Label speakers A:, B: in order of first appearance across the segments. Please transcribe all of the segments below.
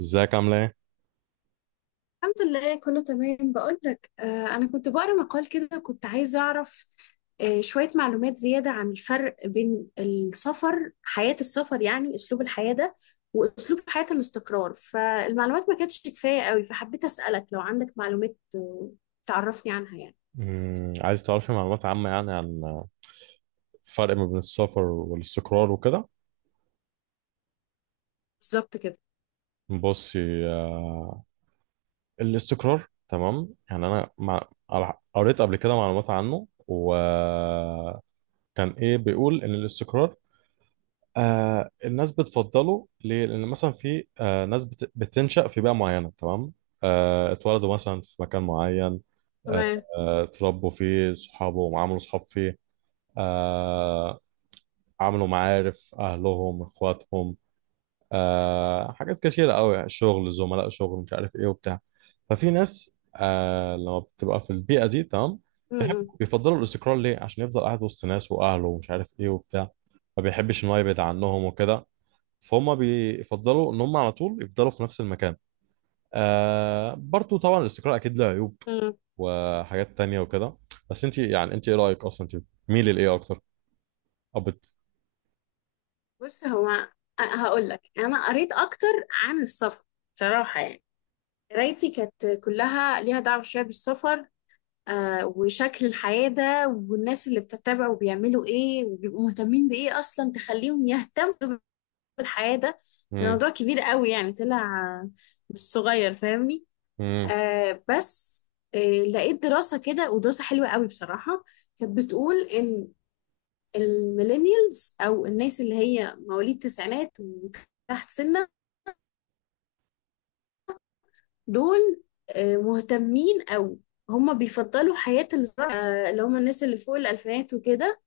A: ازيك عاملة ايه؟
B: الحمد لله، كله تمام. بقولك أنا كنت بقرأ مقال كده، كنت عايزة أعرف شوية معلومات زيادة عن الفرق بين السفر، حياة السفر يعني أسلوب الحياة ده، وأسلوب حياة الاستقرار. فالمعلومات ما كانتش كفاية قوي، فحبيت أسألك لو عندك معلومات تعرفني عنها يعني.
A: عايز تعرفي معلومات عامة يعني عن الفرق ما بين السفر والاستقرار وكده؟
B: بالظبط كده.
A: بصي. آه، الاستقرار تمام يعني قريت قبل كده معلومات عنه، وكان ايه بيقول ان الاستقرار الناس بتفضله ليه؟ لان مثلا في ناس بتنشأ في بيئة معينة، تمام؟ اتولدوا مثلا في مكان معين. آه.
B: تمام.
A: اتربوا فيه صحابه وعملوا صحاب فيه. آه، عملوا معارف اهلهم اخواتهم، حاجات كتيرة قوي، شغل، زملاء شغل، مش عارف ايه وبتاع. ففي ناس لما بتبقى في البيئة دي تمام،
B: م- م-
A: بيفضلوا الاستقرار ليه، عشان يفضل قاعد وسط ناس واهله ومش عارف ايه وبتاع. ما بيحبش ان هو يبعد عنهم وكده، فهم بيفضلوا ان هم على طول يفضلوا في نفس المكان. برضو طبعا الاستقرار اكيد له عيوب
B: م.
A: وحاجات تانية وكده. بس انت يعني، انت ايه رأيك اصلا، انت ميل لايه اكتر؟ أو بت...
B: بص، هو هقولك، أنا قريت أكتر عن السفر بصراحة يعني، قرايتي كانت كلها ليها دعوة شوية بالسفر وشكل الحياة ده، والناس اللي بتتبع وبيعملوا ايه وبيبقوا مهتمين بايه اصلا تخليهم يهتموا بالحياة ده.
A: مم.
B: الموضوع كبير قوي يعني، طلع آه، مش صغير فاهمني.
A: مم.
B: بس آه لقيت دراسة كده، ودراسة حلوة قوي بصراحة، كانت بتقول ان الميلينيالز او الناس اللي هي مواليد التسعينات وتحت سنة دول مهتمين، او هما بيفضلوا حياة الزراعة، اللي هما الناس اللي فوق الألفينات وكده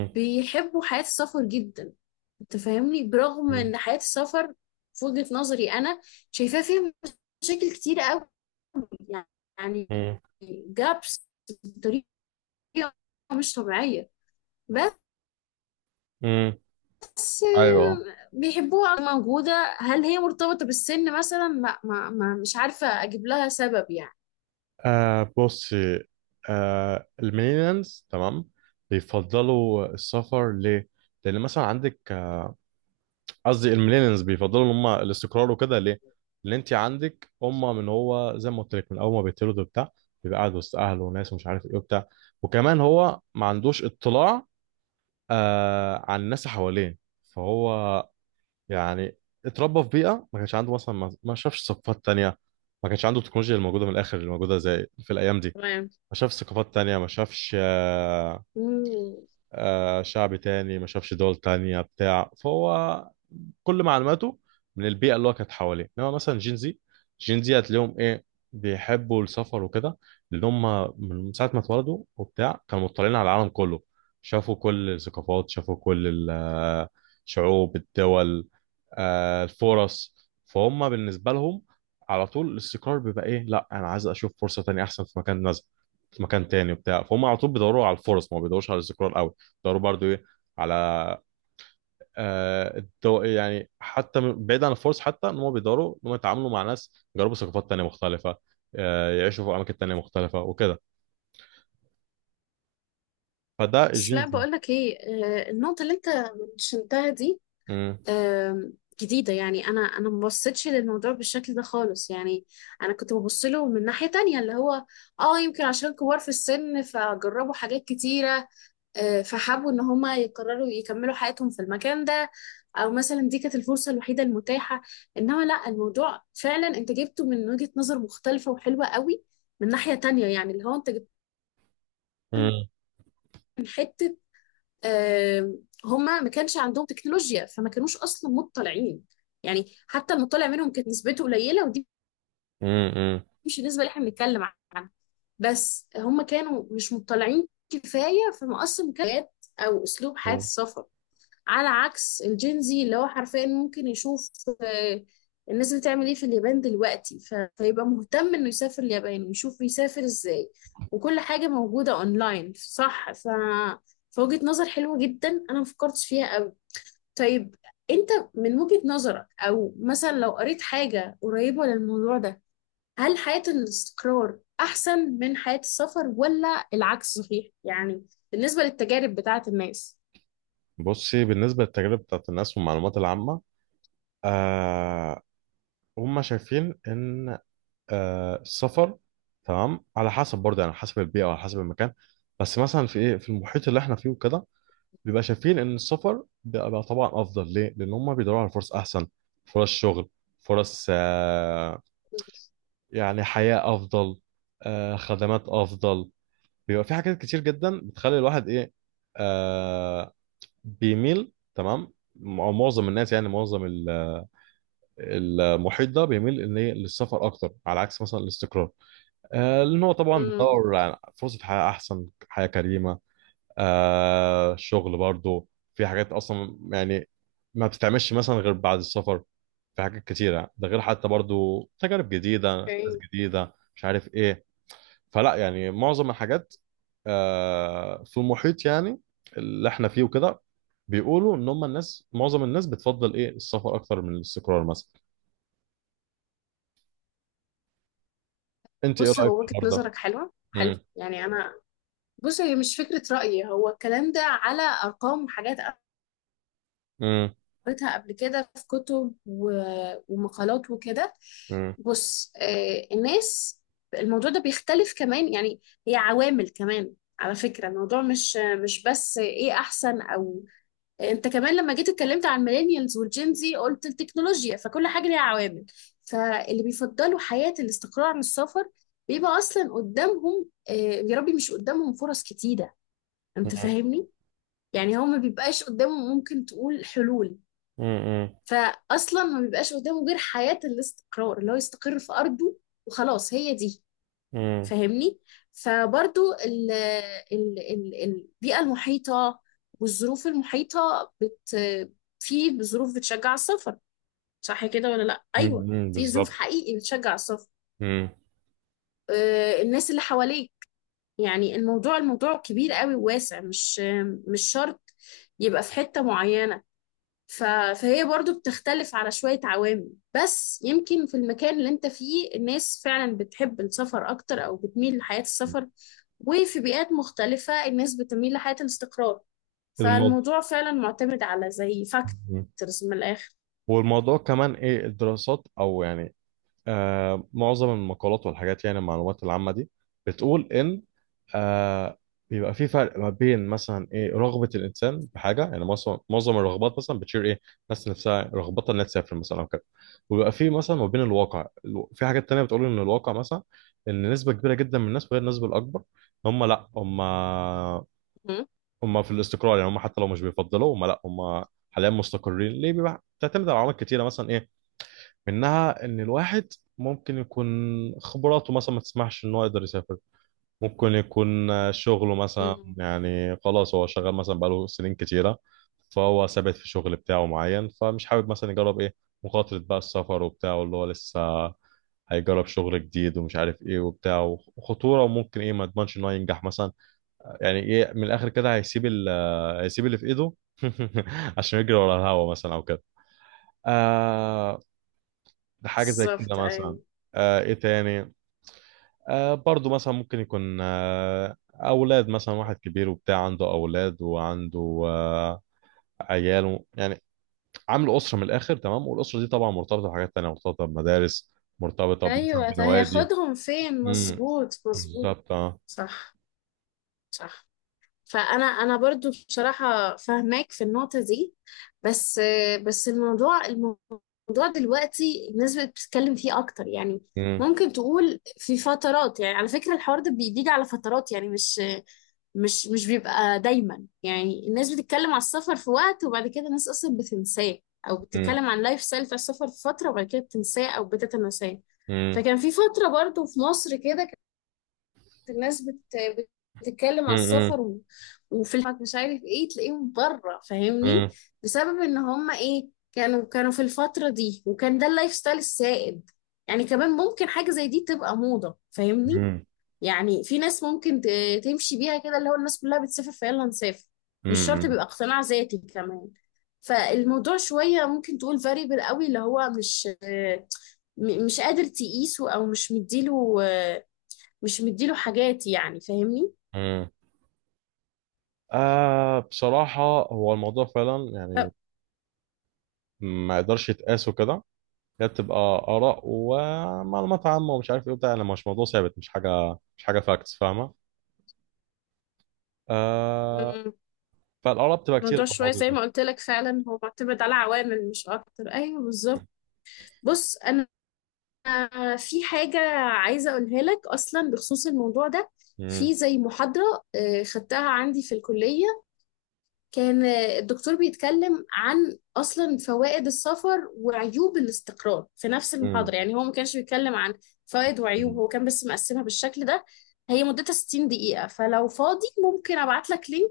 B: بيحبوا حياة السفر جدا. انت فاهمني، برغم
A: مم.
B: ان حياة السفر في وجهة نظري انا شايفاها فيها مشاكل كتير قوي يعني،
A: مم.
B: جابس بطريقة مش طبيعية.
A: مم.
B: بس
A: ايوه.
B: بيحبوها موجودة. هل هي مرتبطة بالسن مثلا؟ لا، ما مش عارفة اجيب لها سبب يعني.
A: بص. الميلينيالز تمام بيفضلوا السفر ليه؟ لأن مثلا عندك قصدي الميلينيالز بيفضلوا إن هم الاستقرار وكده ليه؟ لأن أنت عندك، هم من هو زي ما قلت لك من أول ما بيتولد وبتاع بيبقى قاعد وسط أهله وناس ومش عارف إيه وبتاع. وكمان هو ما عندوش اطلاع عن الناس اللي حواليه. فهو يعني اتربى في بيئه ما كانش عنده مثلا، ما شافش ثقافات تانية، ما كانش عنده التكنولوجيا الموجوده من الاخر اللي موجوده زي في الايام دي.
B: تمام.
A: ما شافش ثقافات تانية، ما شافش
B: مم.
A: شعب تاني، ما شافش دول تانية بتاع. فهو كل معلوماته من البيئه اللي هو كانت حواليه، انما مثلا جينزي هتلاقيهم ايه بيحبوا السفر وكده، لان هم من ساعه ما اتولدوا وبتاع كانوا مطلعين على العالم كله. شافوا كل الثقافات، شافوا كل الشعوب، الدول، الفرص. فهم بالنسبه لهم على طول الاستقرار بيبقى ايه، لا انا عايز اشوف فرصه تانية احسن في مكان نزل، في مكان تاني وبتاع. فهم على طول بيدوروا على الفرص، ما بيدوروش على الاستقرار قوي. بيدوروا برضو ايه، على يعني حتى بعيد عن الفرص، حتى ان هم بيقدروا ان هم يتعاملوا مع ناس، يجربوا ثقافات تانية مختلفة، يعيشوا في اماكن تانية مختلفة وكده. فده
B: بس
A: الجين
B: لا،
A: زي.
B: بقولك ايه، النقطة اللي انت منشنتها دي
A: مم.
B: آم، جديدة يعني. أنا ما بصيتش للموضوع بالشكل ده خالص يعني. أنا كنت ببص له من ناحية تانية، اللي هو يمكن عشان كبار في السن فجربوا حاجات كتيرة، فحبوا إن هما يقرروا يكملوا حياتهم في المكان ده، أو مثلا دي كانت الفرصة الوحيدة المتاحة. إنما لأ، الموضوع فعلا أنت جبته من وجهة نظر مختلفة وحلوة قوي من ناحية تانية، يعني اللي هو أنت جبته
A: مم.
B: من حتة، آه، هما ما كانش عندهم تكنولوجيا، فما كانوش اصلا مطلعين. يعني حتى المطلع منهم كانت نسبته قليله، ودي
A: مم. مم.
B: مش النسبه اللي احنا بنتكلم عنها. بس هما كانوا مش مطلعين كفايه، فما اصلا مكانت او اسلوب حياه
A: مم.
B: السفر، على عكس الجينزي اللي هو حرفيا ممكن يشوف آه، الناس بتعمل ايه في اليابان دلوقتي. فيبقى مهتم انه يسافر اليابان ويشوف يسافر ازاي، وكل حاجه موجوده اونلاين صح. فوجهة نظر حلوة جدا أنا مفكرتش فيها. طيب، انت من وجهة نظرك، او مثلا لو قريت حاجة قريبة للموضوع ده، هل حياة الاستقرار احسن من حياة السفر ولا العكس صحيح، يعني بالنسبة للتجارب بتاعة الناس؟
A: بصي، بالنسبة للتجارب بتاعت الناس والمعلومات العامة، آه هم شايفين ان السفر تمام على حسب برضه، يعني على حسب البيئة وعلى حسب المكان. بس مثلا في ايه، في المحيط اللي احنا فيه وكده، بيبقى شايفين ان السفر بيبقى طبعا افضل ليه، لان هم بيدوروا على فرص احسن، فرص شغل، فرص يعني حياة افضل، خدمات افضل. بيبقى في حاجات كتير جدا بتخلي الواحد ايه، آه، بيميل تمام. معظم الناس يعني، معظم المحيط ده بيميل ان إيه؟ للسفر اكتر، على عكس مثلا الاستقرار. لان هو طبعا
B: امم.
A: بيدور على فرصة حياة احسن، حياة كريمة. الشغل برضو، في حاجات اصلا يعني ما بتتعملش مثلا غير بعد السفر، في حاجات كتيرة، ده غير حتى برضو تجارب جديدة، ناس
B: اوكي.
A: جديدة، مش عارف ايه. فلا يعني معظم الحاجات في المحيط يعني اللي احنا فيه وكده، بيقولوا ان هم الناس، معظم الناس بتفضل ايه السفر اكتر من الاستقرار مثلا. انت ايه
B: بص،
A: رأيك
B: هو
A: في
B: وجهة
A: الحوار ده؟
B: نظرك حلوة، حلو
A: مم.
B: يعني. انا بص، هي مش فكرة رأيي، هو الكلام ده على ارقام وحاجات
A: مم.
B: قريتها قبل كده في كتب ومقالات وكده.
A: مم.
B: بص الناس الموضوع ده بيختلف كمان يعني، هي عوامل كمان. على فكرة الموضوع مش بس ايه احسن، او انت كمان لما جيت اتكلمت عن الميلينيالز والجينزي قلت التكنولوجيا، فكل حاجة ليها عوامل. فاللي بيفضلوا حياة الاستقرار عن السفر بيبقى اصلا قدامهم، يا ربي، مش قدامهم فرص كتيرة، انت
A: مم.
B: فاهمني. يعني هو ما بيبقاش قدامه ممكن تقول حلول،
A: مم.
B: فاصلا ما بيبقاش قدامه غير حياه الاستقرار، اللي هو يستقر في ارضه وخلاص هي دي
A: مم.
B: فاهمني. فبرضو ال ال ال البيئه المحيطه والظروف المحيطه في ظروف بتشجع السفر، صح كده ولا لا؟
A: مم.
B: ايوه،
A: مم.
B: في ظروف
A: بالظبط.
B: حقيقي بتشجع السفر،
A: مم.
B: الناس اللي حواليك يعني. الموضوع الموضوع كبير قوي وواسع، مش شرط يبقى في حتة معينة. ف... فهي برضو بتختلف على شوية عوامل، بس يمكن في المكان اللي انت فيه الناس فعلا بتحب السفر اكتر او بتميل لحياة السفر، وفي بيئات مختلفة الناس بتميل لحياة الاستقرار. فالموضوع فعلا معتمد على زي
A: الموضوع
B: فاكتورز من الاخر.
A: والموضوع كمان ايه الدراسات او يعني معظم المقالات والحاجات يعني المعلومات العامة دي بتقول ان آه بيبقى في فرق ما بين مثلا ايه رغبة الانسان بحاجة، يعني معظم الرغبات مثلا بتشير ايه، الناس نفسها رغبتها انها تسافر مثلا او كده. وبيبقى في مثلا ما بين الواقع، في حاجات تانية بتقول ان الواقع مثلا ان نسبة كبيرة جدا من الناس، وغير النسبة الاكبر، هم لا، هم
B: مم.
A: هم في الاستقرار. يعني هم حتى لو مش بيفضلوا، هم لا هم حاليا مستقرين ليه، بيبقى بتعتمد على عوامل كتيره مثلا إيه، منها ان الواحد ممكن يكون خبراته مثلا ما تسمحش ان هو يقدر يسافر. ممكن يكون شغله مثلا
B: مم.
A: يعني، خلاص هو شغال مثلا بقاله سنين كتيرة، فهو ثابت في شغل بتاعه معين، فمش حابب مثلا يجرب ايه، مخاطرة بقى السفر وبتاعه، اللي هو لسه هيجرب شغل جديد ومش عارف ايه وبتاع، وخطورة، وممكن ايه ما يضمنش ان هو ينجح مثلا. يعني ايه من الاخر كده، هيسيب اللي في ايده عشان يجري ورا الهوا مثلا او كده. آه ده حاجة زي كده
B: بالظبط،
A: مثلا.
B: ايوه،
A: ايه تاني؟ برضو مثلا ممكن يكون اولاد، مثلا واحد كبير وبتاع عنده اولاد، وعنده آه عياله يعني، عامل اسرة من الاخر تمام. والاسرة دي طبعا مرتبطة بحاجات تانية، مرتبطة بمدارس، مرتبطة مثلا
B: ايوه ده
A: بنوادي.
B: هياخدهم فين؟
A: امم.
B: مظبوط مظبوط.
A: بالظبط، اه.
B: صح. صح. فانا برضو بصراحه فاهماك في النقطه دي. بس بس الموضوع الموضوع دلوقتي الناس بقت بتتكلم فيه اكتر يعني،
A: امم.
B: ممكن تقول في فترات. يعني على فكرة الحوار ده بيجي على فترات، يعني مش بيبقى دايما. يعني الناس بتتكلم على السفر في وقت، وبعد كده الناس اصلا بتنساه، او
A: امم.
B: بتتكلم عن لايف ستايل بتاع السفر في فترة وبعد كده بتنساه او بتتناساه.
A: امم.
B: فكان في فترة برضو في مصر كده الناس بتتكلم على
A: امم.
B: السفر، وفي الحج مش عارف ايه تلاقيهم بره فاهمني،
A: امم.
B: بسبب ان هم ايه كانوا في الفترة دي، وكان ده اللايف ستايل السائد. يعني كمان ممكن حاجة زي دي تبقى موضة فاهمني،
A: امم.
B: يعني في ناس ممكن تمشي بيها كده، اللي هو الناس كلها بتسافر فيلا نسافر، مش شرط
A: امم.
B: بيبقى اقتناع ذاتي كمان. فالموضوع شوية ممكن تقول فاريبل قوي، اللي هو مش قادر تقيسه، او مش مديله حاجات يعني فاهمني.
A: امم. بصراحة هو الموضوع فعلا
B: ف-
A: يعني ما يقدرش يتقاسه كده. هي بتبقى آراء ومعلومات عامة ومش عارف إيه وبتاع، يعني مش موضوع ثابت، مش حاجة فاكتس فاهمة؟ آه.
B: مم.
A: فالآراء بتبقى كتير
B: الموضوع
A: في
B: شوية
A: الموضوع
B: زي
A: ده.
B: ما قلت لك، فعلا هو معتمد على عوامل مش أكتر. أيوه بالظبط. بص أنا في حاجة عايزة أقولها لك أصلا بخصوص الموضوع ده. في
A: مم.
B: زي محاضرة خدتها عندي في الكلية، كان الدكتور بيتكلم عن أصلا فوائد السفر وعيوب الاستقرار في نفس
A: مم.
B: المحاضرة، يعني هو ما كانش بيتكلم عن فوائد وعيوب،
A: مم.
B: هو كان بس مقسمها بالشكل ده. هي مدتها 60 دقيقة، فلو فاضي ممكن أبعت لك لينك،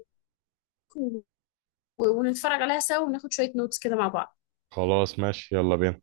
B: و- ونتفرج عليها سوا وناخد شوية نوتس كده مع بعض.
A: خلاص، ماشي، يلا بينا.